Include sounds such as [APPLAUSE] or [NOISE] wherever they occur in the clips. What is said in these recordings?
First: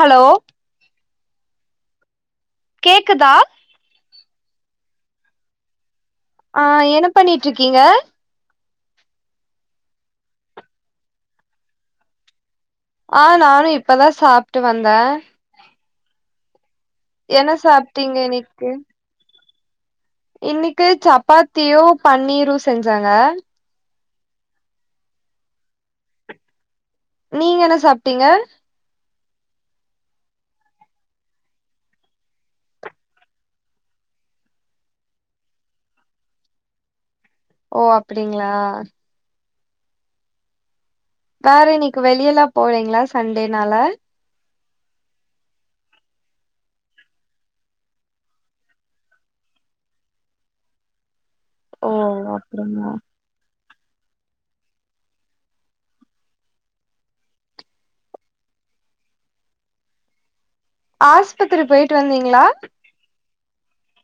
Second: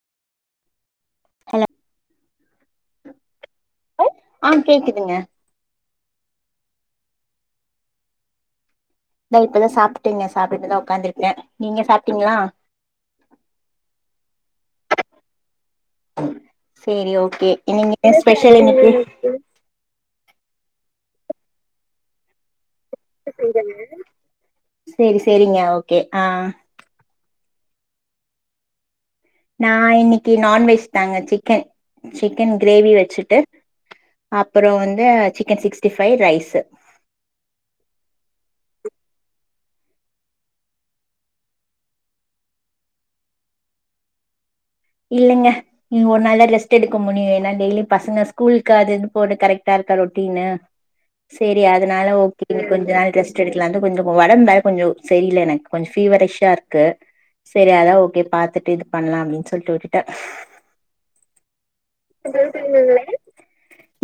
hello கேக்குதா ஆ கேக்குதுங்க ஆ என்ன பண்ணிட்ருக்கீங்க இதோ இப்பதா சாப்ட்டேங்க சாப்டுட்டுதா உக்காந்திர்க்கே நீங்க சாப்ட்டீங்ளா ஆ நானு இப்பதா சாப்ட்டு வந்த சேரி ஓகே என்ன என்னங் என்ன சாப்ட்டீங்க ஸ்பெஷல் இன்னிக்கி இன்னிக்கு சப்பாத்தியு பன்னீரு செஞ்சாங்க செரி சேரிங்க ஓகே ஆ நீங்க என்ன சாப்டீங்க நா இன்னக்கி நான்வெஜ்தாங்க சிக்கன் சிக்கன் கிரேவி வச்சுட்டு அப்புறோ வந்து சிக்கன் சிக்ஸ்டி ஃபை ரைஸு ஓ அப்டிங்ளா வேற இன்னைக்கு வெளியலா போறேங்ளா சண்டேனால இல்லங்க இன் ஒரு நாள்தா ரெஸ்ட் எடுக்க முனியு ஏனா டெய்லி பசுங்க ஸ்கூல்க்கு அதுஇதுன்னு போக கரெக்ட்டா இருக்கா ரொட்டீன்னு [INAUDIBLE] சேரி ஓ அதுனால ஓகே இன்னு கொஞ்ச அப்டிங்களா நேரகாஸ் ரெஸ்ட் எடுக்குலான்ட்டு கொஞ்சோ போ ஒடம்ப்வேற கொஞ்சோ சரியில்ல எனக் கொஞ் ஃபீவரிஷ்ஷா இருக்கு சரி அதா ஓகே பாத்துட்டு இது பண்லா அப்டின் சொல்ட்டு உட்டுட்ட ஆஸ்பத்திரி போய் [UNINTELLIGIBLE]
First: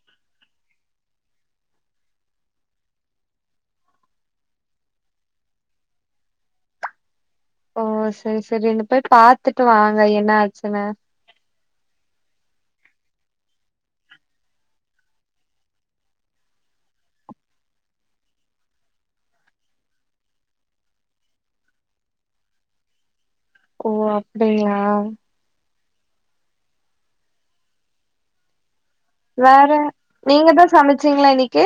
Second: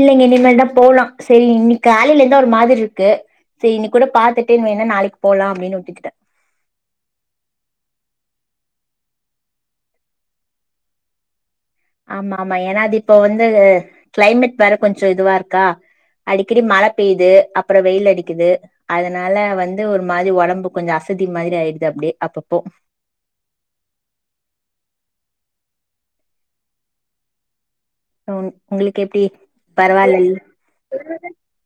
இல்லேங்க இனிமே தா போலாம் சரி இன்னைக்கு காலில இருந்துஒரு மாதிரி இருக்கு சரி இன்னைக் கூட பாத்துட்டு வேனா நாளைக்கு போலா அப்படின்னு ஒத்துக்கிட்டே ஓ சேரி சேரி இனி போய் பாத்துட்டு வாங்க என்ன ஆச்சுன்னு ஆமா ஆமா ஏன்னா அது இப்ப வந்து கிளைமேட் வேற கொஞ்சோ இதுவா இருக்கா அடிக்கடி மழை பெய்யுது அப்புறோ வெயில் அடிக்குது அதுனால வந்து ஒரு மாதிரி உடம்பு கொஞ்சோ அசதி மாதிரி ஆயிடுது அப்டியே அப்பப்போ ஓ அப்படியா உங்களுக்கு எப்படி வேற நீங்க தா சமைச்சீங்களா இன்னைக்கு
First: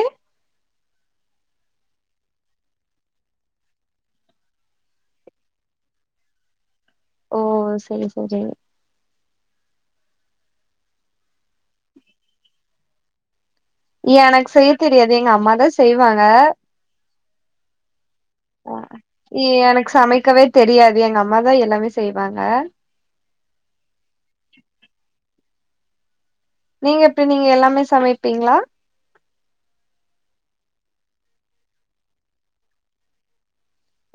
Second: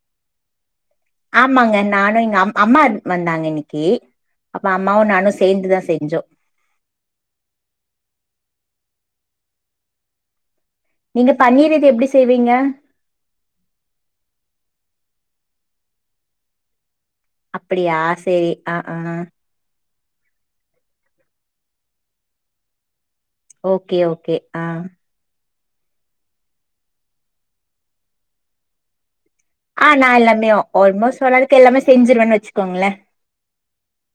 ஆமாங்க நானு எங்க அம் அம்மா வந்தாங்க இன்னிக்கு அப்ப அம்மாவு நானு சேர்ந்து தா செஞ்சோ ஓ சேரி சேரி நீங்க பன்னீர் இது எப்டி செய்வீங்க எனக்கு செய்ய தெரியாது எங்க அம்மாதா செய்வாங்க அப்படியா சேரி அ ஆ எனக்கு சமைக்கவே தெரியாது எங்க அம்மாதா எல்லாமே செய்வாங்க ஓகே ஓகே ஆ நீங்க எப்டி நீங்க எல்லாமே சமைப்பீங்ளா ஆ நா எல்லாருமேவு ஒண்ணுமே சொல்லாததுக்கு எல்லாமே செஞ்சிருவேன்னு வச்சுக்கோங்களே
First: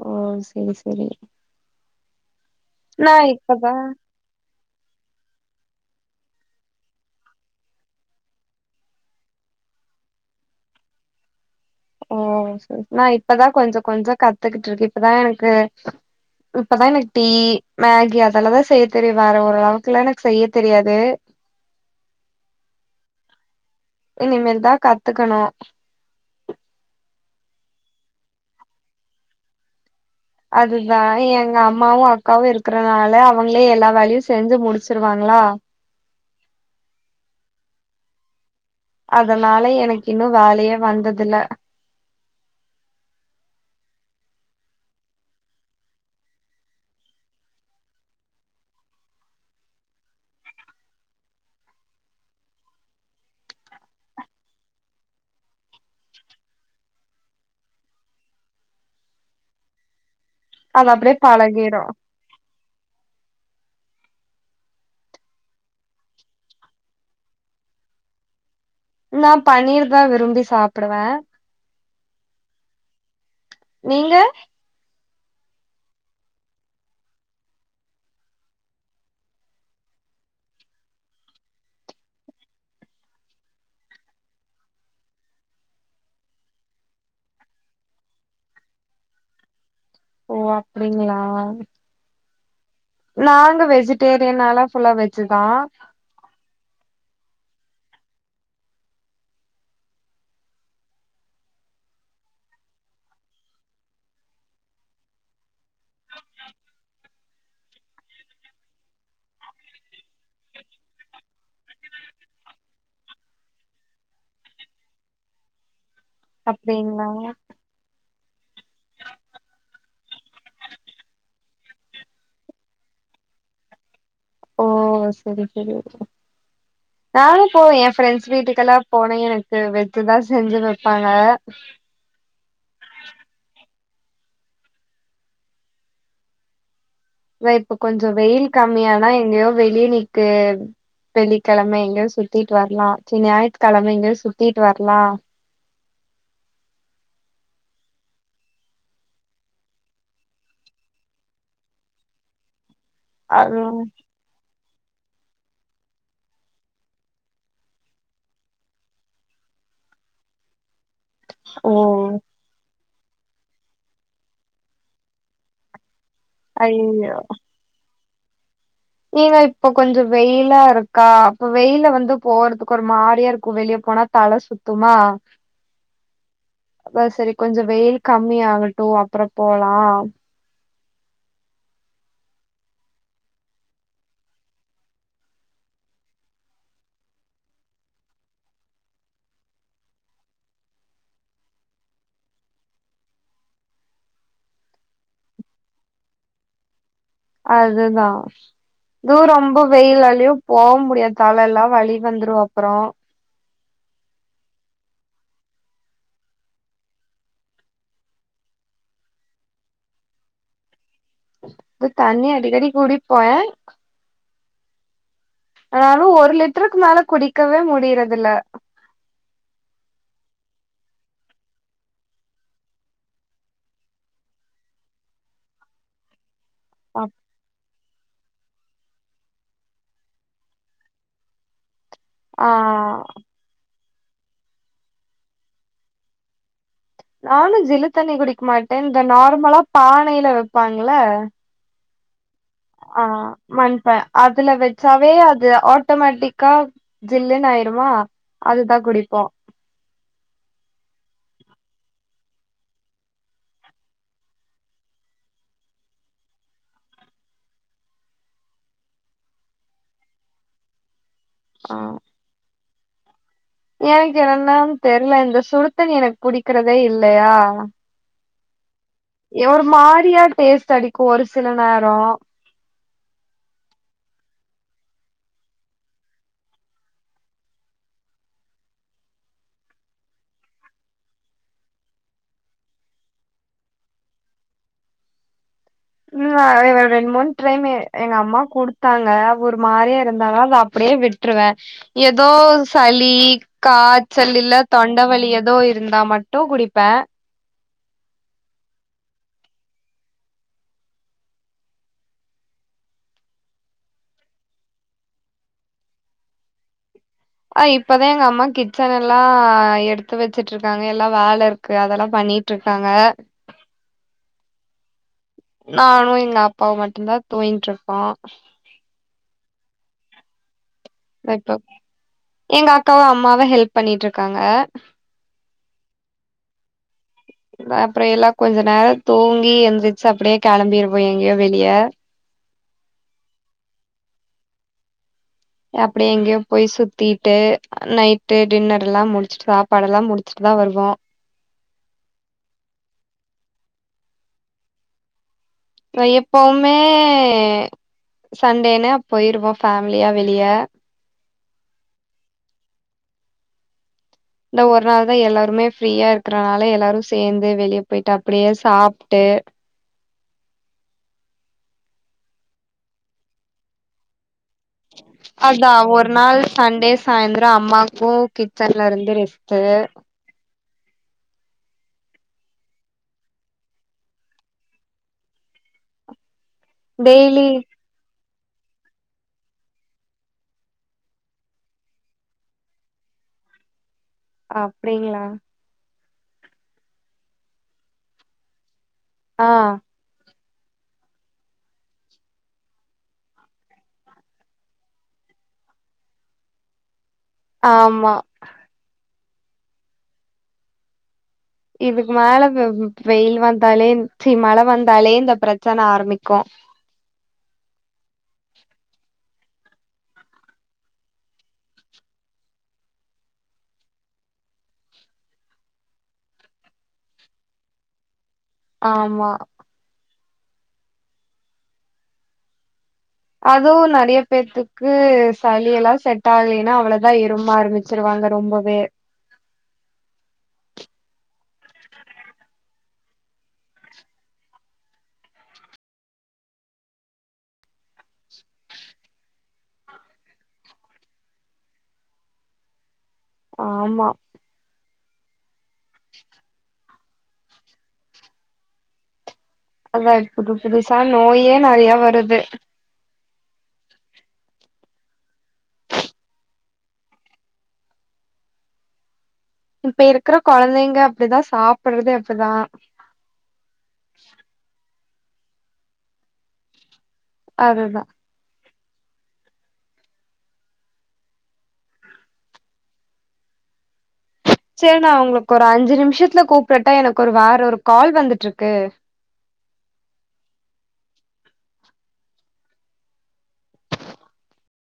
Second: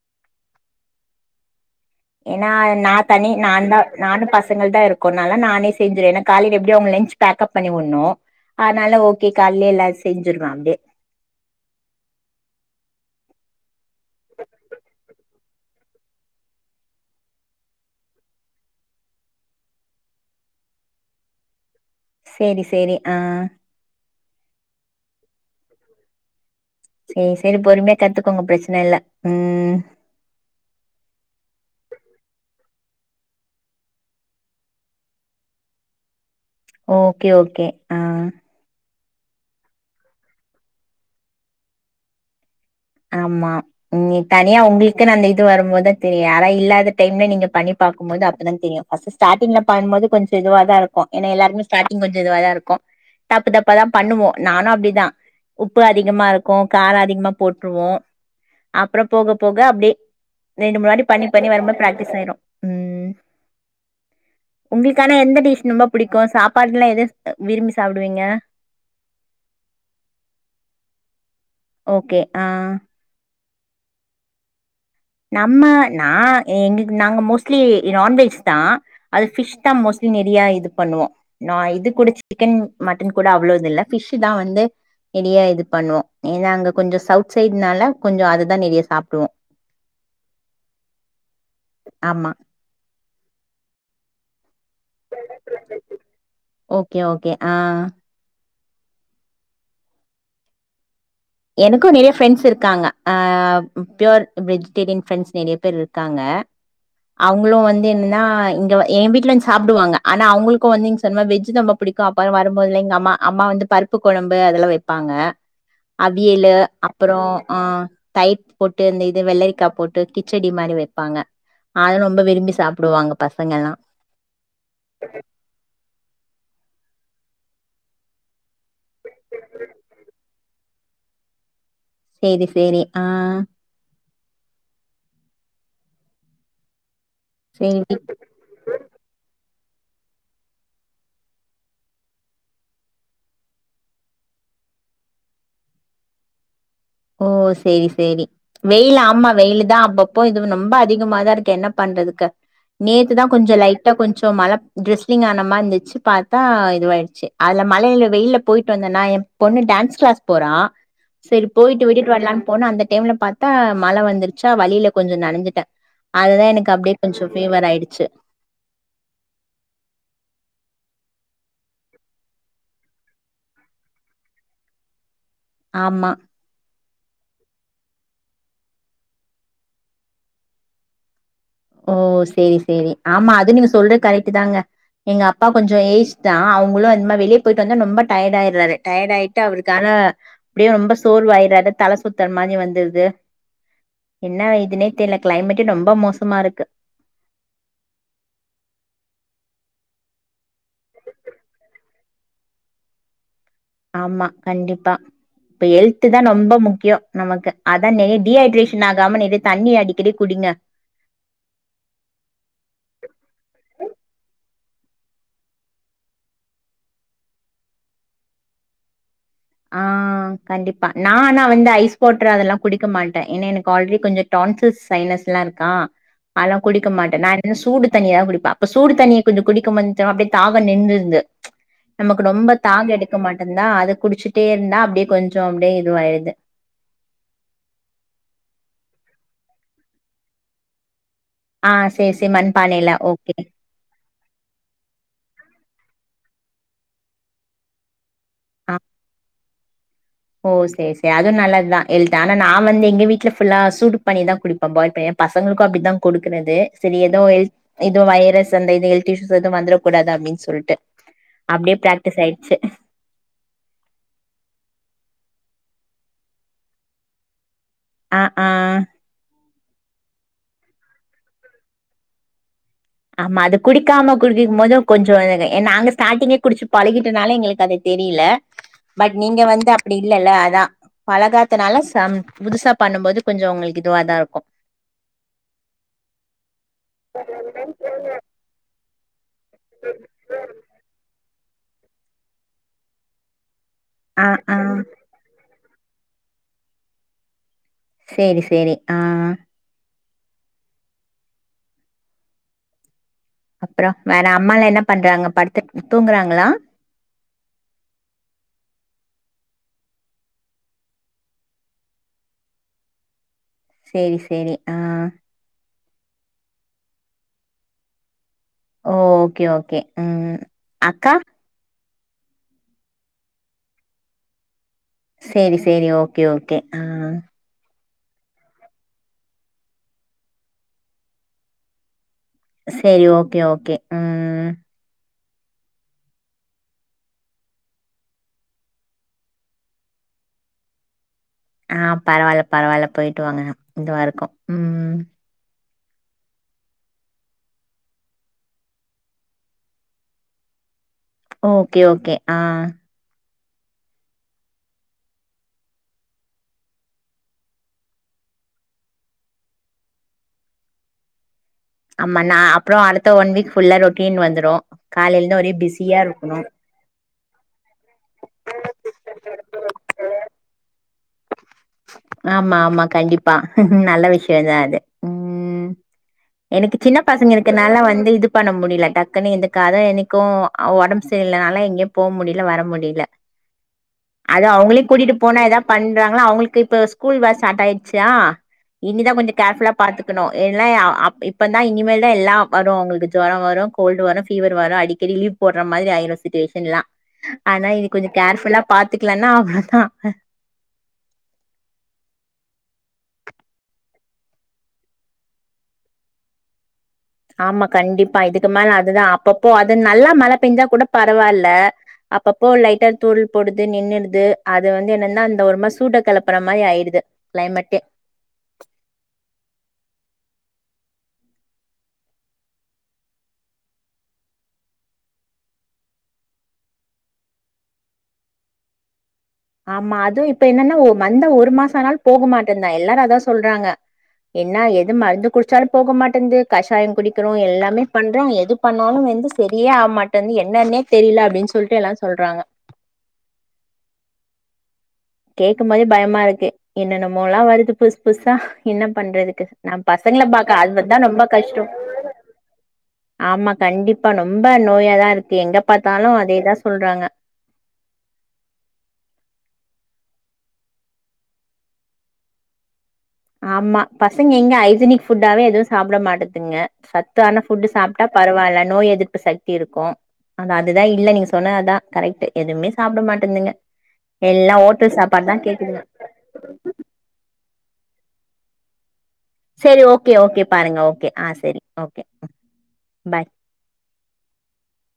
ஓ செரி செரி ஏனா நா தனி நான்தா நானு பச பசங்களு தா இருக்கோனால நானே செஞ்சிருவ ஏன்ன காலை எப்படியோ அவுங்க லன்ச் பேக் அப் பண்ணி உடணு அதுனால ஓகே கால்லயே எல்லா செஞ்சுருவா அப்டியே ஓ நா இப்பதா கொஞ்சோ கொஞ்சோ கத்துக்குட்டு இருக்கே இப்பதா எனக்கு இப்பதா எனக்கு டீ மேகி அதெல்லதா செய்ய தெரியு வேற ஓரளவுக்குலா எனக்கு செய்ய தெரியாது சேரி சேரி ஆ இனிமேல் தா கத்துக்கணு சேரி சேரி பொறுமையா கத்துக்கோங்க பிரச்சன இல்ல உ அதுதா எங்க அம்மாவு அக்காவு இருக்குறனால அவுங்களே எல்லா வேலையு செஞ்சு முடிச்சிருவாங்களா ஓகே ஓகே ஆ அதுனால எனக்கு இன்னு வேலையே வந்ததுல ஆமா உ தனியா உங்களுக்கு அந்த இது வரும்போதுதா தெரியு யாரா இல்லாத டைம்ல நீங்க பண்ணி பாக்கு போது அப்பதா தெரியு பஸ்ட் ஸ்டாட்டிங்ல பண்ணுபோது கொஞ்சோ இதுவ தா இருக்கு ஏனா எல்லாரும ஸ்டாட்டிங்கொஞ்சோஇதுவா இருக்கு தப்பு தப்பா தா பண்ணுவோ நானு அப்படிதா உப்பு அதிகமா இருக்கு காரோ அதிகமா போட்ருவோ அப்றோ போக போக அப்டியே ரெண்டு அது மூனாட்டி அப்டியே பன்னி பன்னி வருபோது பழகிடு பிராக்டிஸ் ஆயிரு உங்களுக்கான எந்த டிஷ் நொம்ப புடிக்கு சாப்பாட்டுல என்ன அ விரும்பி சாப்பிடுவீங்க நா பன்னீர் தா விரும்பி சாப்பிடுவே ஓகே ஆ நீங்க நம்ம நா எங்குக்கு நாங்க மோஸ்ட்லி நான்வெஜ் தா அது ஃபிஷ் தா மோஸ்ட்லி நெறைய இது பண்ணுவோ நா இது குடிச்சு சிக்கன் மட்டன் கூட அவளோது இல்ல ஃபிஷ்சு தா வந்து நெடியா இது பண்ணுவோ ஏன்னா அங்க கொஞ்ச சவுத் சைட்னால கொஞ்ச அது தா நெறைய சாப்டுவோ ஓ அப்டிங்களா ஆமா நாங்க வெஜிடேரியனாலா ஃபுல்லா வெஜு தா ஓகே ஓகே ஆ எனக்கு நெறைய ஃப்ரெண்ட்ஸ் இருக்காங்க ஆ பியூர் வெஜிடேரியன் ஃப்ரெண்ட்ஸ் நெறைய பேர் ருக்காங்க அவுங்களு வந்து என்னானா இங்கவ ஏ வீட்ல வந் சாப்டுவாங்க ஆனா அவுங்களுக்கு வந்துங் நீங் சொன்ன மாரி வெஜ் ரொம்ப புடிக்கும் கா அப்றம் வரும்போதுல்லங் எங்க அம்மா அம்மா வந்து பருப்பு கொழம்பு அதெல்லா வெப்பாங்க அவியலு அப்டிங்களா அப்ரோ ஆ தயிர் போட்டு இந்த இது வெள்ளரிக்கா போட்டு கிச்சடி மாரி வெப்பாங்க அது ரொம்ப விரும்பி சாப்டுவாங்க பசங்கல்லா ஓ செரி செரி நானு போவே என் ஃப்ரெண்ட்ஸ் வீட்டுக்கெல்லா போனே எனக்கு வெஜ் தா செஞ்சு வெப்பாங்க சேரி சேரி ஆ த இப்ப சேரி கொஞ்ச வெயில் கம்மியானா எங்கயோ வெளிய நிக்கு வெள்ளிக்கெழம எங்கயு சுத்திட்டு வர்லா சே ஞாயித்துக்கெழம எங்கயு சுத்திட்டு வர்லா ஓ சேரி சேரி வெயில் ஆமா வெயிலு தா அப்பப்போ இதுவு நொம்ப அதிகமாதா இருக்கு என்ன பண்றதுக்கு நேத்து தான் அது கொஞ்சம் லைட்டா கொஞ் சோ மழ ட்ரெஸ்லிங் ஆன மாறி இருந்துச்சு பாத்தா இதுவாயிடுச்சு அதுல மழையில வெயில போயிட்டு வந்தனா எப் பொண்ணு டான்ஸ் கிளாஸ் போறா செரி ஓ போயிட்டு விட்டுட்டு வரலானு போனா அந்த டைம்ல பாத்தா மழ வந்துருச்சா வழியில கொஞ்சம் நனைஞ்சுட்டேன் அதுதான் எனக்கு அப்டியே ஐயோ கொஞ்சம் ஃபீவர் ஆயிடுச்சு [UNINTELLIGIBLE] இப்ப கொஞ்சம் வெயிலா இருக்கா அப்ப வெயில வந்து போறதுக்கு ஒரு மாரியா இருக்கும் வெளியே போனா தல சுத்துமா ஆமா அப்ப செரி கொஞ்சம் வெயில் கம்மியாகட்டும் அப்றம் போலாம் ஓ செரி செரி ஆமா அதுவும் நீங்க சொல்றது கரெக்ட் தாங்க எங்க அப்பா கொஞ்சம் ஏஜ் தான் அவங்களும் அந்த மாறி வெளிய போயிட்டு வந்தா ரொம்ப டயர்ட் ஆயிறாரு டயர்ட் ஆயிட்டு அவருக்காக அப்டியே ரொம்ப சோர்வாயிறாறு தல சுத்தற மாரி வந்துறுது என்ன இதுனே தெரில கிளைமேட்டே ரொம்ப மோசமா இருக்கு அதுதான் தூ ரொம்ப வெயிலாலயும் போவ முடியாது தலல்லா வழி வந்துடும் அப்ரோ ஆமா கண்டிப்பா இப்ப ஹெல்து தா நொம்ப முக்கியோ நமக்கு அதா நெறைய டீஹைட்ரேஷன் ஆகாம நெறைய தண்ணி அடிக்கடி குடிங்க உ தண்ணி அடிக்கடி கூடிப்பே ஆனாலும் ஒரு லிட்டருக்கு மேல குடிக்கவே முடியறதுல ஆ கண்டிப்பா நான் ஆனா வந்து ஐஸ் வாட்று அதெல்லா குடிக்க மாட்டே ஏன்னா எனக்கு ஆல்ரெடி கொஞ்ச டான்சஸ் சைனஸ் எல்லா இருக்கா அதெல்லா குடிக்க அப் மாட்டே நா என்ன சூடு தண்ணியா குடிப்பே அப்ப சூடு தண்ணிய கொஞ்சம் குடிக்கும் முந்து அப்டியே தாகம் நின்றுருந்து நமக்கு ஆ ரொம்ப தாகம் எடுக்க மாட்டேந்தா அத குடிச்சுட்டே இருந்தா அப்டியே கொஞ்சம் அப்டியே இதுவாயிடுது நானும் ஜில்லு தண்ணி குடிக்க மாட்டேன் இந்த நார்மலா பானையில வெப்பாங்கல்ல ஆ செரி செரி ம ஆ மண்பா அதுல வச்சாவே அது ஆட்டோமேட்டிக்கா ஜில்லுன்னு ஆய்டுமா ஆ அதுதா குடிப்போ ஓ செரி செரி அது நல்லதுதா ஹெல்த் ஆனா நா வந்து எங்க வீட்ல ஃபுல்லா சூடு பண்ணிதா குடுப்போ பாய்ல் பண்ணி பசங்களுக்கு அப்டித்தா குடுக்குறது சரி ஏதோ ஹெல்த் இதுவு வைரஸ் அந்த ஹெல்த் இஸ்யூ எதுவும் வந்தறக்கூடாது அப்டின் சொல்ட்டு அப்டியே ஆ பிராக்டிஸ் ஆயிச்சு எனக்கு என்னன்ன தெர்ல இந்த சுடுதண்ணி எனக்கு புடிக்கிறதே இல்லையா ஆ ஆ ஒரு மாதிரியா டேஸ்ட் அடிக்கு ஒரு சில நேரோ ஆமா அது குடிக்காம குடிக்கும் போது கொஞ்சோ இது நாங்க ஸ்டார்ட்டிங்கே குடிச்சு பழகிட்டனால எங்களுக்கு அது தெரியல பட் நீங்க வந்து அப்டி இல்லல்ல அதா பழகாதனால ச புதுசா பண்ணும்போது கொஞ்சோ உங்களுக்கு இதுவாதா இருக்கு அ ரெண்டு மூணு டைம் எங்க அம்மா குடுத்தாங்க ஒரு மாரியா இருந்தாலு அத அப்டியே விட்ருவே ஏதோ சளி கா ஆ காய்ச்சல் ஆ இல்ல‌ தொண்டை வலி எதோ இருந்தா மட்டூ குடிப்பே சேரி சேரி ஆ அப்புறம் வேற அம்மால என்ன பண்றாங்க படுத்துட்டு தூங்குறாங்களா ஆ இப்பதா எங்கம்மா கிச்சன் எல்லா எடுத்து வச்சுட்டு இருக்காங்க எல்லா வேலை இருக்கு க்கு அதெல்லா பண்ணிட்டு இருக்காங்க செரி செரி ஆ நானு எங்க அப்பாவும் மட்டுந்தா தூங்கிட்ருக்கோ ஓ ஓகே ஓகே உம் அக்கா இப்போ எங்க அக்காவு அம்மாவு ஹெல்ப் பண்ணிட்ருக்காங்க சேரி சேரி ஓகே ஓகே உம் [UNINTELLIGIBLE] அப்புற எல்லா கொஞ்சோ நேரோ தூங்கி எந்திரிச்சு அப்டியே கிளம்பிருவோ எங்கேயோ வெளியே செரி ஓகே ஓகே உம் அப்டியே எங்கேயோ போய் சுத்திட்டு நைட்டு டின்னர் எல்லா முடிச்ட்டு சாப்பாடு எல்லா முடிச்சுட்டு தா வருவோ ஆ பரவால்ல பரவால்ல போயிட்டு வாங்க இதுவா இருக்கு உம் நா எப்பவுமே சண்டேனா போயிருவோ ஃபேமிலியா வெளிய ஓகே ஓகே ஆ இந்த ஒரு நாள் தா எல்லாருமே ஃப்ரீயா இருக்கறனால எல்லாரு சேர்ந்து வெளியே போயிட்டு அப்டியே சாப்ட்டு ஆமா நா அப்றோ அடுத்த ஒன் வீக் ஃபுல்லா ரொட்டின் வந்துரூ அதா ஒரு நாள் சண்டேஸ் சாயிந்தரோ அம்மாக்கு கிச்சன்ல இருந்து ரெஸ்ட்டு ஆமா ஆமா கண்டிப்பா நல்ல விஷய தா அது ம் எனக்கு சின்ன பசங்க டெய்லி இருக்கறனால வந்து இது பண்ண முடியல டக்குனு எதுக்காது என்னைக்கு உடம்பு சரி இல்லனால எங்கேயும் போக முடியல வர முடியல அது அவுங்களையு கூட்டிட்டு அப்டிங்களா போனா ஏதா பண்றாங்களா அவுங்களுக்கு இப்ப ஸ்கூல் வேற ஸ்டார்ட் ஆயிடுச்சா இனிதா கொஞ்சோ ஆ கேர்ஃபுல்லா பாத்துக்கனு இல்லனா அப் இப்ப தா இனிமேல் தா எல்லாம் வரும் உங்களுக்கு ஜொரோ வரும் கோல்டு வரும் ஃபீவர் வரும் அடிக்கடி லீவ் போட்ற மாதிரி ஆய்டும் சிச்சுவேஷன்லா ஆனா இது கொஞ்சோ ஆமா கேர்ஃபுல்லா பாத்துக்கலனா அதா இதுக்கு மேல வெ வெயில் வந்தாலே சி மழ வந்தாலே இந்த பிரச்சன ஆரம்பிக்கு ஆமா கண்டிப்பா இதுக்கு மேல அதுதா அப்பப்போ அது நல்லா மழ பெஞ்சா கூட பரவால்ல அப்பப்போ லைட்டா தூறள் போடுது நின்னுறுது அது வந்து என்னென்ன அந்த ஒருமாரி சூட கெலப்புற மாரி ஆயிடுது கிளைமெட்டே ஆமா அதுவு நெறைய பேத்துக்கு சளி எல்லா செட் ஆகலேன்னா அவ்வளோதா இரும்ப ஆரம்பிச் சிருவாங்க ரொம்பவே ஆமா அது இப்ப என்னென்னா ஒ வந்த ஒரு மாச ஆனாலு போகுமாட்டன்தே எல்லாரு அதா சொல்றாங்க என்ன எது மருந்து குடிச்சாலு போக மாட்டேன்து கஷாயோ குடிக்கிறோ எல்லாமே பண்றோ எது பண்ணாலு வந்து செரியே ஆக மாட்டேந்து என்னென்னே தெரியல அப்டின் சொல்லிட்டு எல்லா சொல்றாங்க ஆமா கேக்கும் போதே பயமா இருக்கு என்னென்னமோல்லா வருது புதுசு புதுசா என்ன பண்றதுக்கு நம் அதா பசங்கள புது பாக்க ஆள் வந்தா புதுசா ரொம்ப நோயே கஷ்டோ நெறைய வருது ஆமா கண்டிப்பா நொம்ப நோயாதா இருக்கு எங்க பாத்தாலு அதேதா சொல்றாங்க இப்ப இருக்கற கொழந்தைங்க அப்டிதா சாப்புட்றதே அப்டிதா ஆமா பசங்க எங்க ஹைஜினிக் ஃபுட்டாவே எதுவு சாப்ட மாட்டதுங்க சத்தான ஃபுட் அதுதா சாப்ட்டா பரவால நோய் எதிர்ப்பு சக் தி இருக்கு அந்த அதுதா இல்ல நீங்க சொன்ன அதா கரெக்ட்டு எதுவுமே சாப்ட மாட்டந்துங்க எல்லா ஒ சேர் நா உங்களுக்கு ஒரு அஞ்சு நிமிஷத்துல கூப்பிடட்டா எனக்கு ஒரு வேற ஒரு கால் வந்துட்டுருக்கு செரி ஓகே ஓகே பாருங்க ஓகே ஆ செரி ஓகே ம் பாய்